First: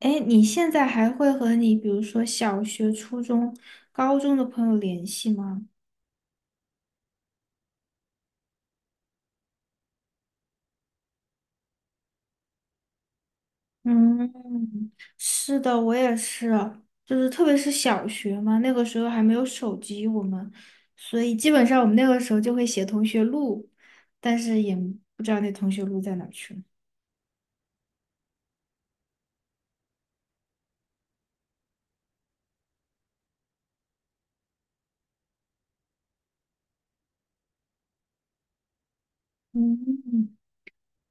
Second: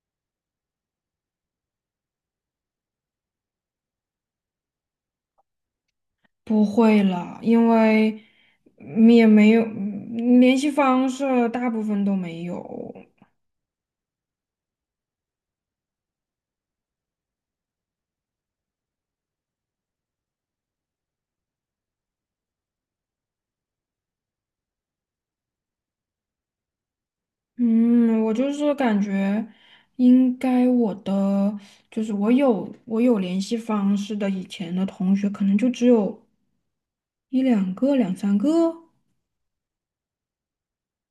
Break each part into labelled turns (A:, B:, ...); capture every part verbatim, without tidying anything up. A: 哎，你现在还会和你，比如说小学、初中、高中的朋友联系吗？
B: 不会了，因为嗯也没有嗯联系方式，大部分都没有。
A: 嗯，是的，我也是，就是特别是小学嘛，那个时候还没有手机，我们，所以基本上我们那个时候就会写同学录，但是也不知道那同学录在哪儿去了。
B: 嗯，我就是感觉应该我的就是我有我有联系方式的以前的同学，可能就只有一两个、两三个。
A: 嗯。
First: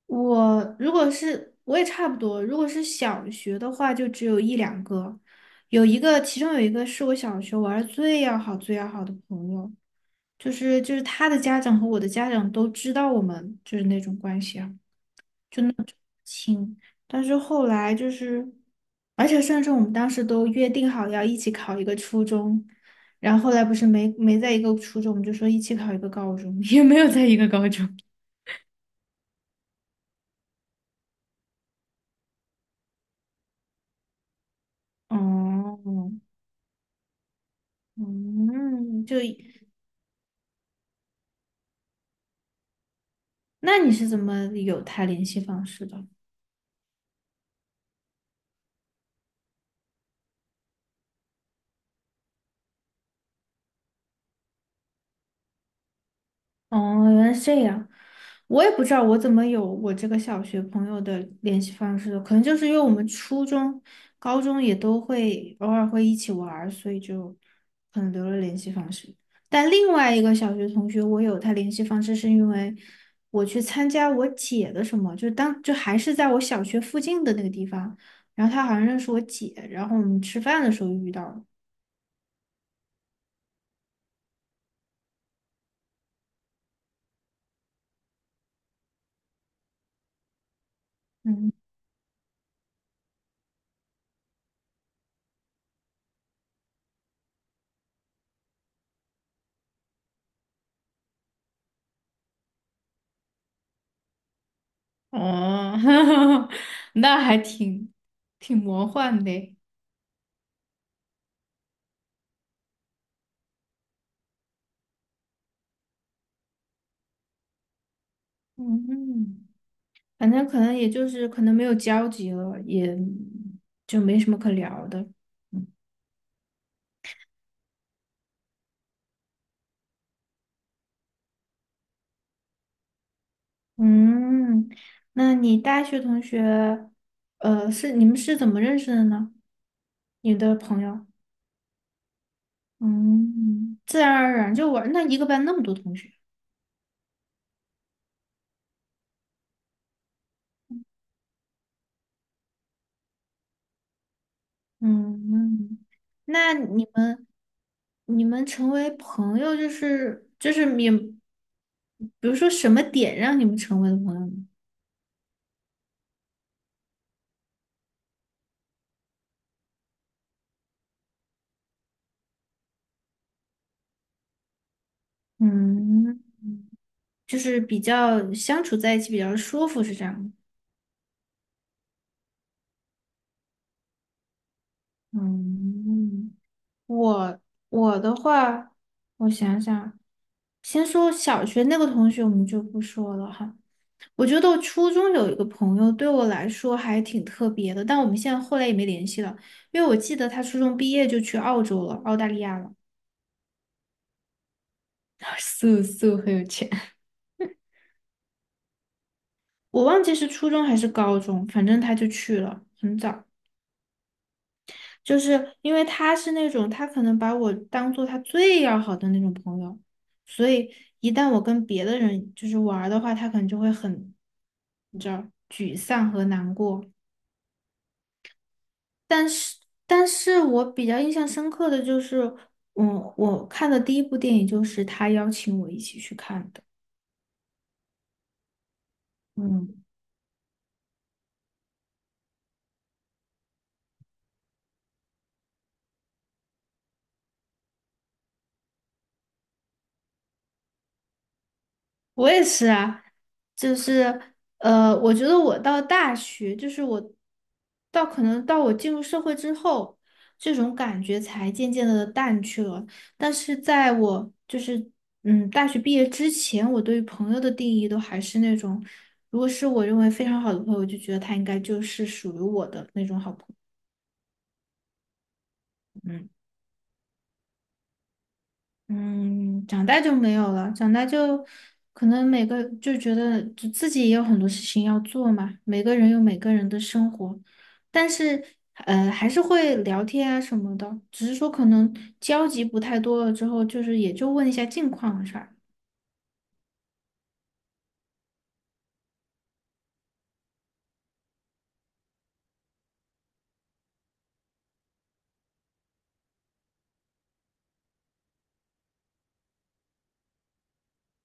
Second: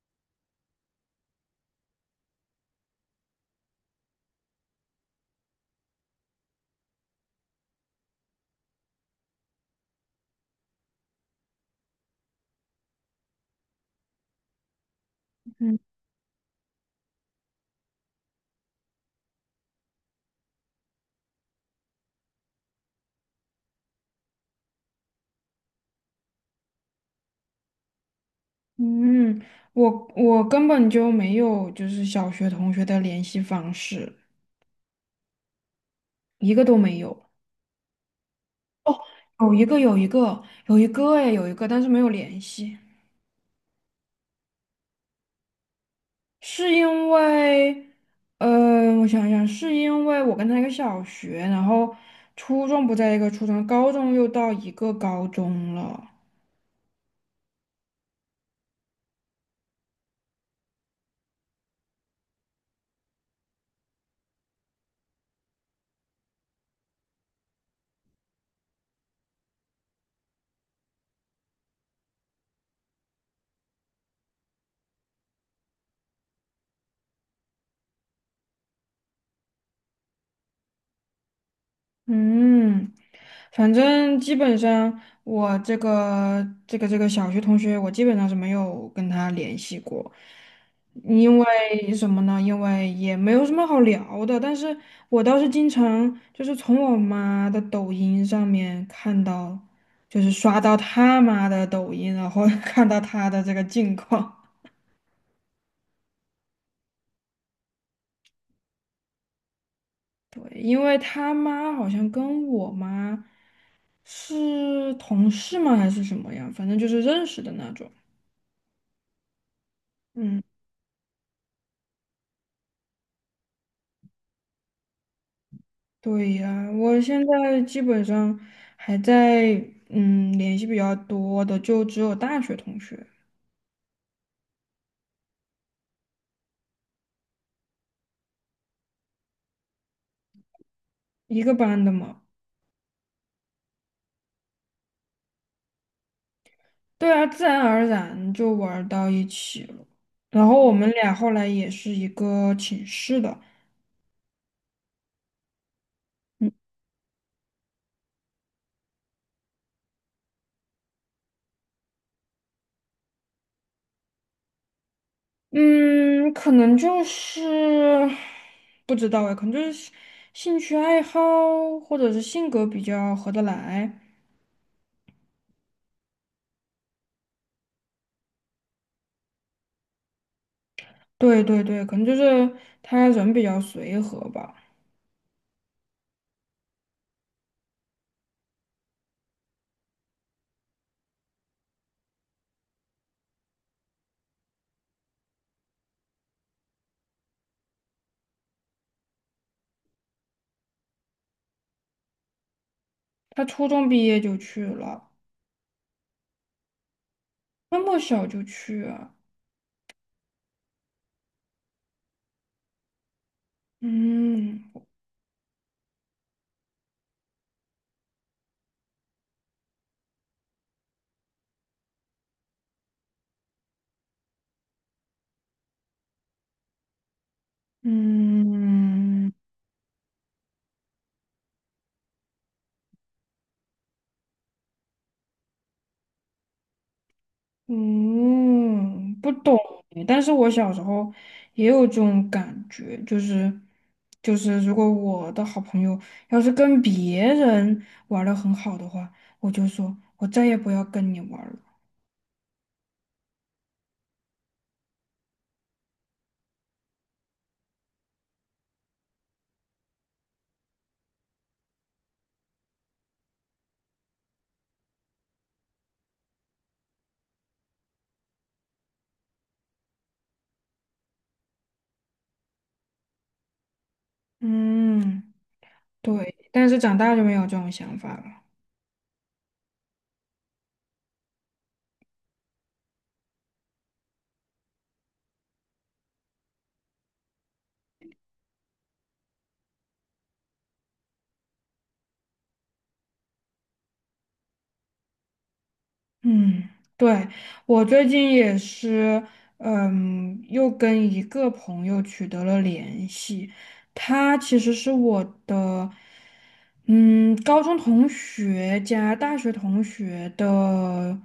A: 我如果是我也差不多，如果是小学的话，就只有一两个，有一个，其中有一个是我小学玩儿最要好、最要好的朋友，就是就是他的家长和我的家长都知道我们就是那种关系啊
B: 嗯
A: 亲，但是后来就是，而且甚至我们当时都约定好要一起考一个初中，然后后来不是没没在一个初中，我们就说一起考一个高中，也没有在一个高中。
B: 嗯，我我根本就没有就是小学同学的联系方式，
A: 哦，
B: 一个都没有。
A: 嗯，就
B: 哦，有一个有一个有一个哎，有一个，但是没有联系。
A: 那你是怎么有他联系方式的？
B: 是因为，呃，我想想，是因为我跟他一个小学，然后初中不在一个初中，高中又到一个高中了。
A: 哦，原来是这样，我也不知道我怎么有我这个小学朋友的联系方式的，可能就是因为我们初中、高中也都会偶尔会一起玩儿，所以就可能留了联系方式。但另外一个小学同学，我有他联系方式，是因为我去参加我姐的什么，就当就还是在我小学附近的那个地方，然后他好像认识我姐，然后我们吃饭的时候遇到了。
B: 嗯，反正基本上我这个这个这个小学同学，我基本上是没有跟他联系过，因
A: 嗯。
B: 为什么呢？因为也没有什么好聊的。但是我倒是经常就是从我妈的抖音上面看到，就是刷到他妈的抖音，然后 看到他的这个近况。
A: 哦，那还挺挺魔幻的。
B: 对，因为他妈好像跟我妈是同事吗？还是什么样？反正就是认识的那种。
A: 嗯，反
B: 嗯，
A: 正可能也就是可能没有交集了，也就没什么可聊的。
B: 对呀，我现在基本上还在嗯联系比较多的，就只有大学同学，
A: 嗯，那你大学同学，呃，是你们是怎么认识的呢？你的朋友，
B: 一个班的嘛。
A: 嗯，自然而然就玩，那一个班那么多同学，
B: 对啊，自然而然就玩儿到一起了。然后我们俩后来也是一个寝室的。
A: 嗯，
B: 嗯，
A: 那你们你们成为朋友，就是就是你，比如说什么点让你们成为了朋友呢？
B: 嗯，可能就是不知道哎，可能就是兴趣爱好或者是性格比较合得来。
A: 嗯，就是比较相处在一起比较舒服，是这样吗？
B: 对对对，可能就是他人比较随和吧。
A: 嗯，我我的话，我想想，先说小学那个同学，我们就不说了哈。我觉得我初中有一个朋友，对我来说还挺特别的，但我们现在后来也没联系了，因为我记得他初中毕业就去澳洲了，澳大利亚了，
B: 他初中毕业就去了，
A: 素素很有钱。
B: 那么小就去啊？
A: 我忘记是初中还是高中，反正他就去了，很早。
B: 嗯
A: 就是因为他是那种，他可能把我当做他最要好的那种朋友，所以一旦我跟别的人就是玩儿的话，他可能就会很，你知道，沮丧和难过。但
B: 嗯
A: 是，但是我比较印象深刻的就是，嗯，我看的第一部电影就是他邀请我一起去看的。
B: 嗯，不懂。
A: 嗯。
B: 哎但是我小时候也有这种感觉，就是就是，如果我的好朋友要是跟别人玩的很好的话，我就说我再也不要跟你玩了。
A: 我也是啊，就是呃，我觉得我到大学，就是我到可能到我进入社会之后，这种感觉才渐渐的淡去了。但是在我就是嗯大学毕业之前，我对于朋友的定义都还是那种，如果是我认为非常好的朋友，我就觉得他应该就是属于我的那种好朋友。
B: 嗯，
A: 嗯
B: 对。但是长大就没有这种想法了。
A: 嗯，长大就没有了，长大就可能每个就觉得就自己也有很多事情要做嘛，每个人有每个人的生活，但是呃还是会聊天啊什么的，只是说可能交集不太多了之后，就是也就问一下近况的事儿
B: 嗯，对，我最近也是，嗯，又跟一个朋友取得了联系。他其实是我的，嗯，高中同学加大学同学的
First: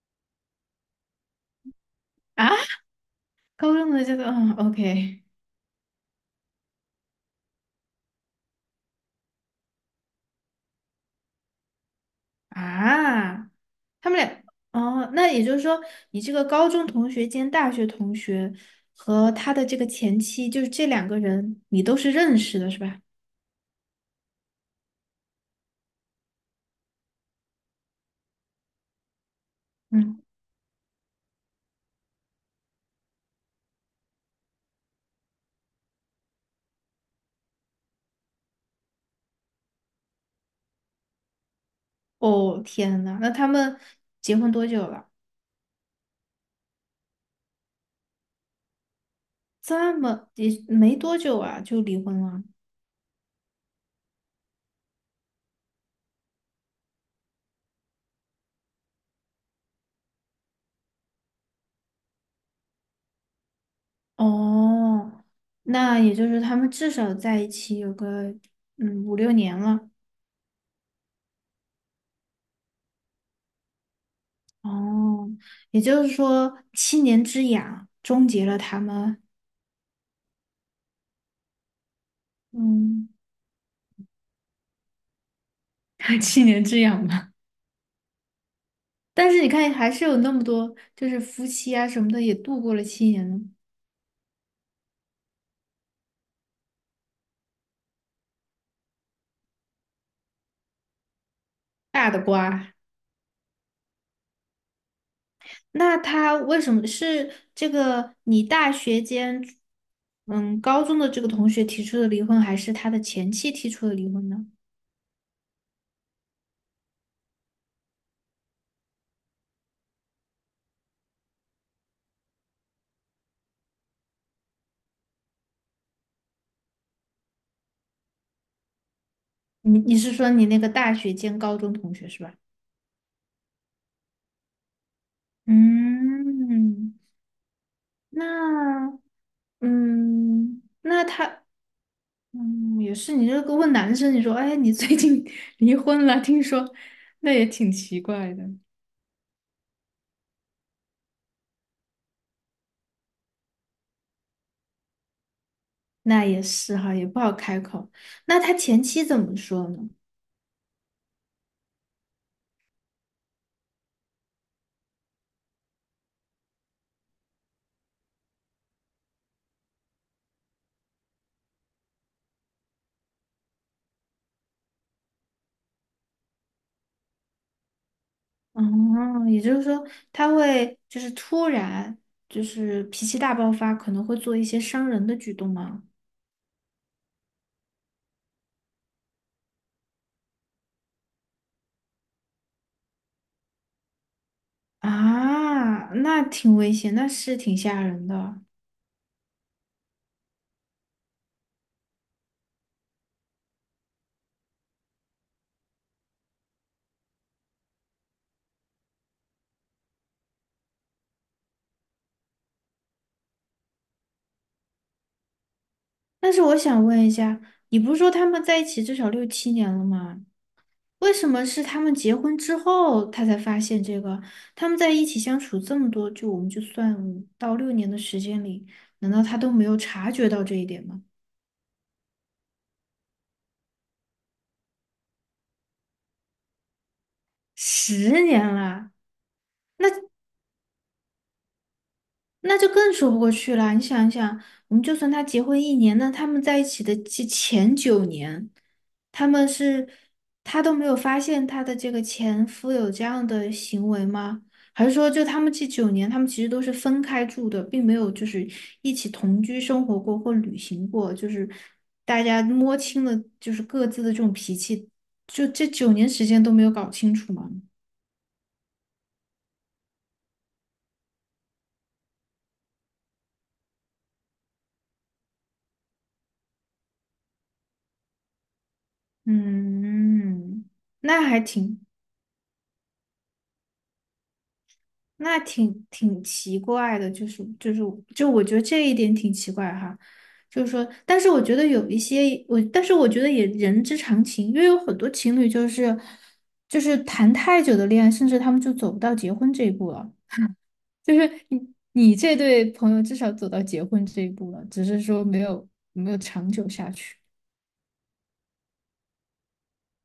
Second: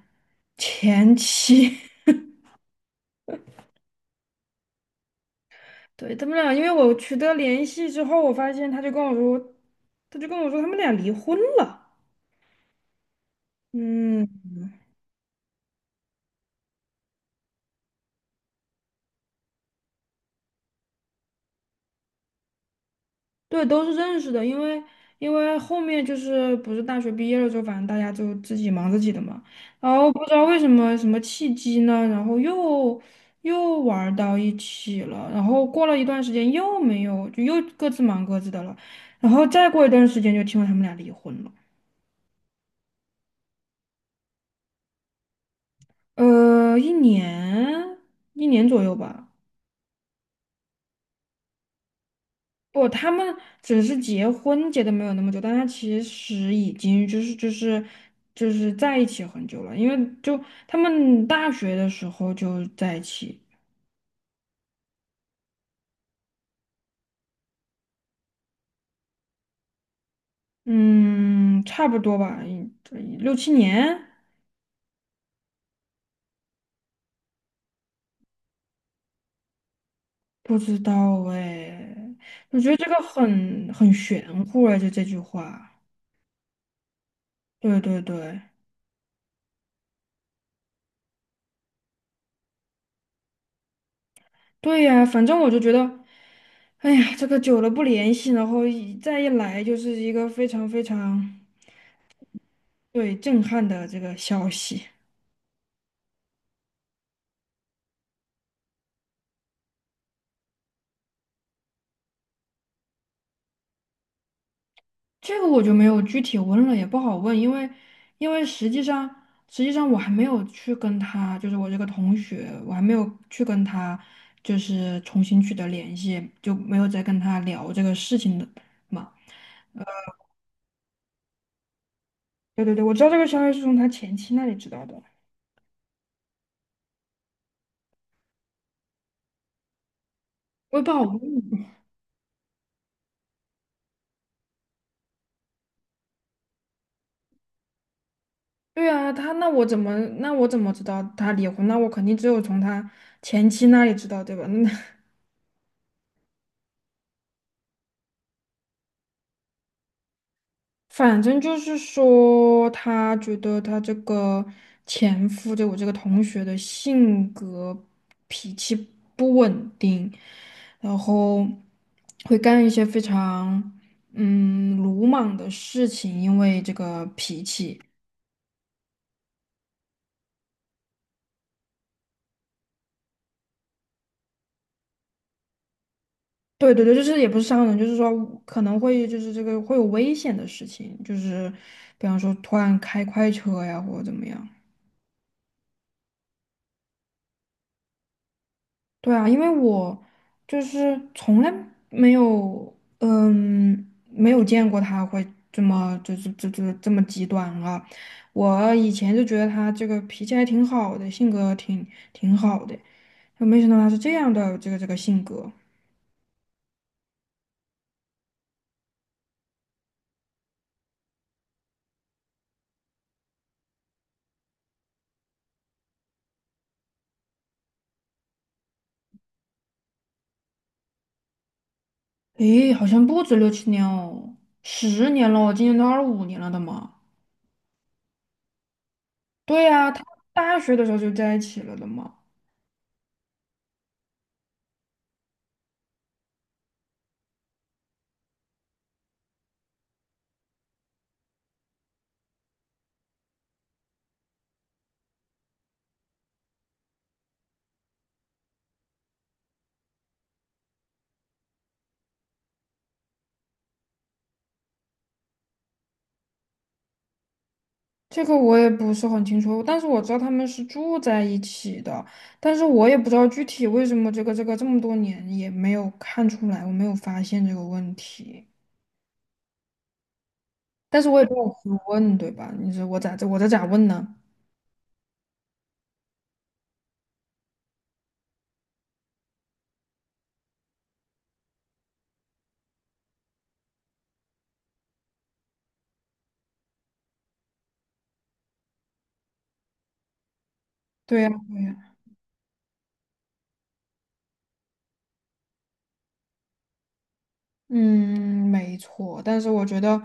B: 前妻。
A: 啊。高中的这个，嗯，O K
B: 对，他们俩，因为我取得联系之后，我发现他就跟我说，他就跟我说他们俩离婚了。
A: 啊，他们
B: 嗯。
A: 俩哦，那也就是说你这个高中同学兼大学同学和他的这个前妻，就是这两个人你都是认识的是吧？
B: 对，都是认识的，因为因为后面就是不是大学毕业了之后，反正大家就自己忙自己的嘛，然后
A: 嗯。
B: 不知道为什么什么契机呢，然后又又玩儿到一起了，然后过了一段时间又没有，就又各自忙各自的了，然后再过一段时间就听说他们俩离婚了。
A: 哦，天呐，那他们结婚多久了？
B: 呃，一年一年左右吧。
A: 这么也没多久啊，就离婚了。
B: 不，他们只是结婚结的没有那么久，但他其实已经就是就是就是在一起很久了，因为就他们大学的时候就在一起。
A: 哦，那也就是他们至少在一起有个嗯五六年了。
B: 嗯，差不多吧，一六七年。
A: 哦，也就是说七年之痒终结了他们，
B: 不知道哎，我觉得这个
A: 嗯，
B: 很很玄乎哎，就这句话。
A: 七年之痒吧。
B: 对对对，
A: 但是你看，还是有那么多就是夫妻啊什么的也度过了七年呢，
B: 对呀，反正我就觉得，哎呀，这个久了不联系，然后一再一来就是一个非常非常。
A: 大的瓜。
B: 对，震撼的这个消息。
A: 那他为什么是这个你大学间，嗯，高中的这个同学提出的离婚，还是他的前妻提出的离婚呢？
B: 这个我就没有具体问了，也不好问，因为因为实际上实际上我还没有去跟他，就是我这个同学，我还没有去跟他就是重新取得联系，就没有再跟他聊这个事情的嘛。
A: 你你是说你那个大学兼高中同学是吧？
B: 对对对，我知道这个消息是从他前妻那里知道的，
A: 嗯，那嗯，
B: 我也不好
A: 那
B: 问。
A: 他嗯也是，你这个问男生，你说哎，你最近 离婚了，听说，那也挺奇怪的。
B: 对啊，他那我怎么那我怎么知道他离婚？那我肯定只有从他前妻那里知道，对吧？那
A: 那也是哈，也不好开口。那他前妻怎么说呢？
B: 反正就是说，他觉得他这个前夫，就我这个同学的性格、脾气不稳定，然后会干一些非常嗯鲁莽的事情，因为这个脾气。
A: 哦，也就是说，他会就是突然就是脾气大爆发，可能会做一些伤人的举动吗？
B: 对对对，就是也不是伤人，就是说可能会就是这个会有危险的事情，就是比方说突然开快车呀，或者怎么样。
A: 啊，那挺危险，那是挺吓人的。
B: 对啊，因为我就是从来没有，嗯，没有见过他会这么，就是这这这么极端啊。我以前就觉得他这个脾气还挺好的，性格挺挺好的，就没想到他是这样的这个这个性格。
A: 但是我想问一下，你不是说他们在一起至少六七年了吗？为什么是他们结婚之后他才发现这个？他们在一起相处这么多，就我们就算五到六年的时间里，难道他都没有察觉到这一点吗？
B: 诶，好像不止六七年哦，十年了哦，我今年都二十五年了的嘛。
A: 十年了，
B: 对呀，他大学的时候就在一起了的嘛。
A: 那就更说不过去了。你想一想，我们就算他结婚一年，那他们在一起的这前九年，他们是他都没有发现他的这个前夫有这样的行为吗？还是说，就他们这九年，他们其实都是分开住的，并没有就是一起同居生活过或旅行过，就是大家摸清了就是各自的这种脾气，就这九年时间都没有搞清楚吗？
B: 这个我也不是很清楚，但是我知道他们是住在一起的，但是我也不知道具体为什么这个这个这么多年也没有看出来，我没有发现这个问题。
A: 嗯，
B: 但是我
A: 那
B: 也没
A: 还
B: 有去
A: 挺。
B: 问，对吧？你说我咋这我这咋问呢？
A: 那挺挺奇怪的，就是就是就我觉得这一点挺奇怪哈，就是说，但是我觉得有一些我，但是我觉得也人之常情，因为有很多情侣就是就是谈太久的恋爱，甚至他们就走不到结婚这一步了。就
B: 对
A: 是
B: 呀，
A: 你
B: 对呀，
A: 你这对朋友至少走到结婚这一步了，只是说没有没有长久下去。
B: 嗯，没错，但是我觉得，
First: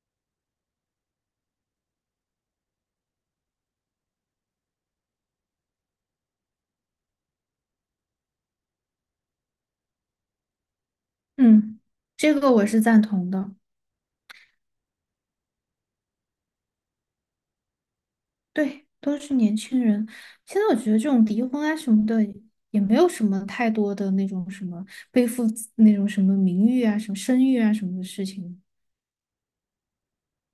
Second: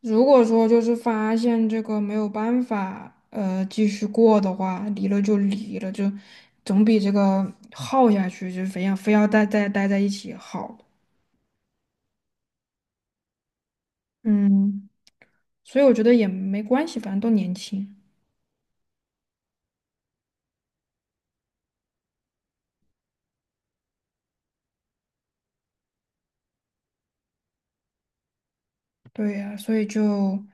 B: 如果说就是发现这个没有办法，呃，继续过的话，离了就离了，就总比这个耗下去，就非要非要待待待在一起好。
A: 嗯，这个我是赞同的。
B: 嗯。所以我觉得也没关系，反正都年轻。
A: 对，都是年轻人。现在我觉得这种离婚啊什么的，也没有什么太多的那种什么背负自那种什么名誉啊、什么声誉啊什么的事情。
B: 对呀，所以就，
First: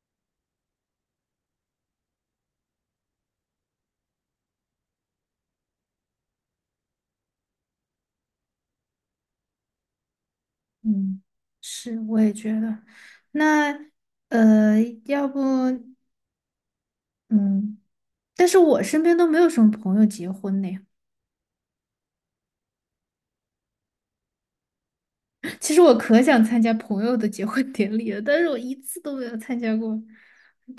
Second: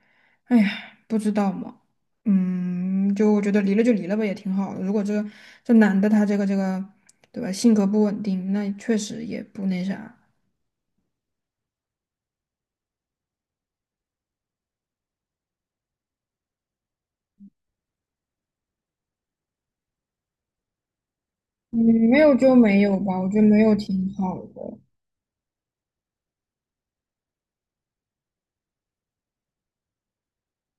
B: 哎呀，不知道嘛，嗯，就我觉得离了就离了吧，也挺好的。如果这个这男的他这个这个，对吧，性格不稳定，那确实也不那啥。
A: 嗯，是，我也觉得。那呃，要不嗯，但是我身边都没有什么朋友结婚呢。
B: 嗯，没有就没有吧，我觉得没有挺好的。
A: 其实我可想参加朋友的结婚典礼了，但是我一次都没有参加过，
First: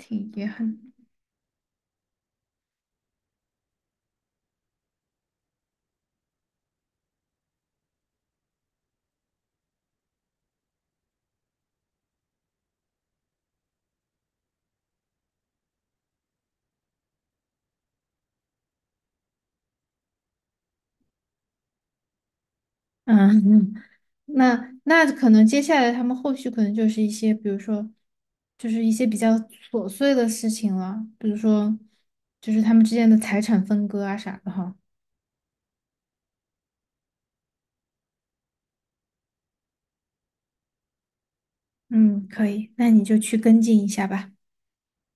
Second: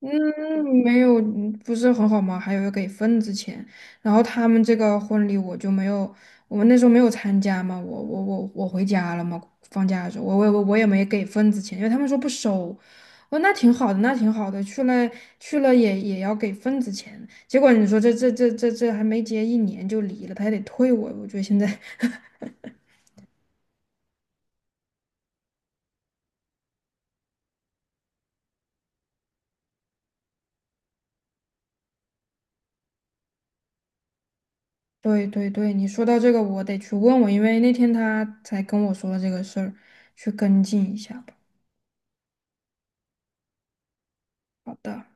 B: 嗯，
A: 遗憾。
B: 没有，嗯不是很好吗？还有要给份子钱，然后他们这个婚礼我就没有，我们那时候没有参加嘛，我我我我回家了嘛，放假的时候，我我我我也没给份子钱，因为他们说不收，我说那挺好的，那挺好的，去了去了也也要给份子钱，结果你说这这这这这还没结一年就离了，他还得退我，我觉得现在，
A: 嗯，那那可能接下来他们后续可能就是一些，比如说，就是一些比较琐碎的事情了，比如说，就是他们之间的财产分割啊啥的哈。
B: 对对对，你说到这个我得去问问，因为那天他才跟我说了这个事儿，去跟进一下吧。
A: 嗯，可以，那你就去跟进一下吧。
B: 好的。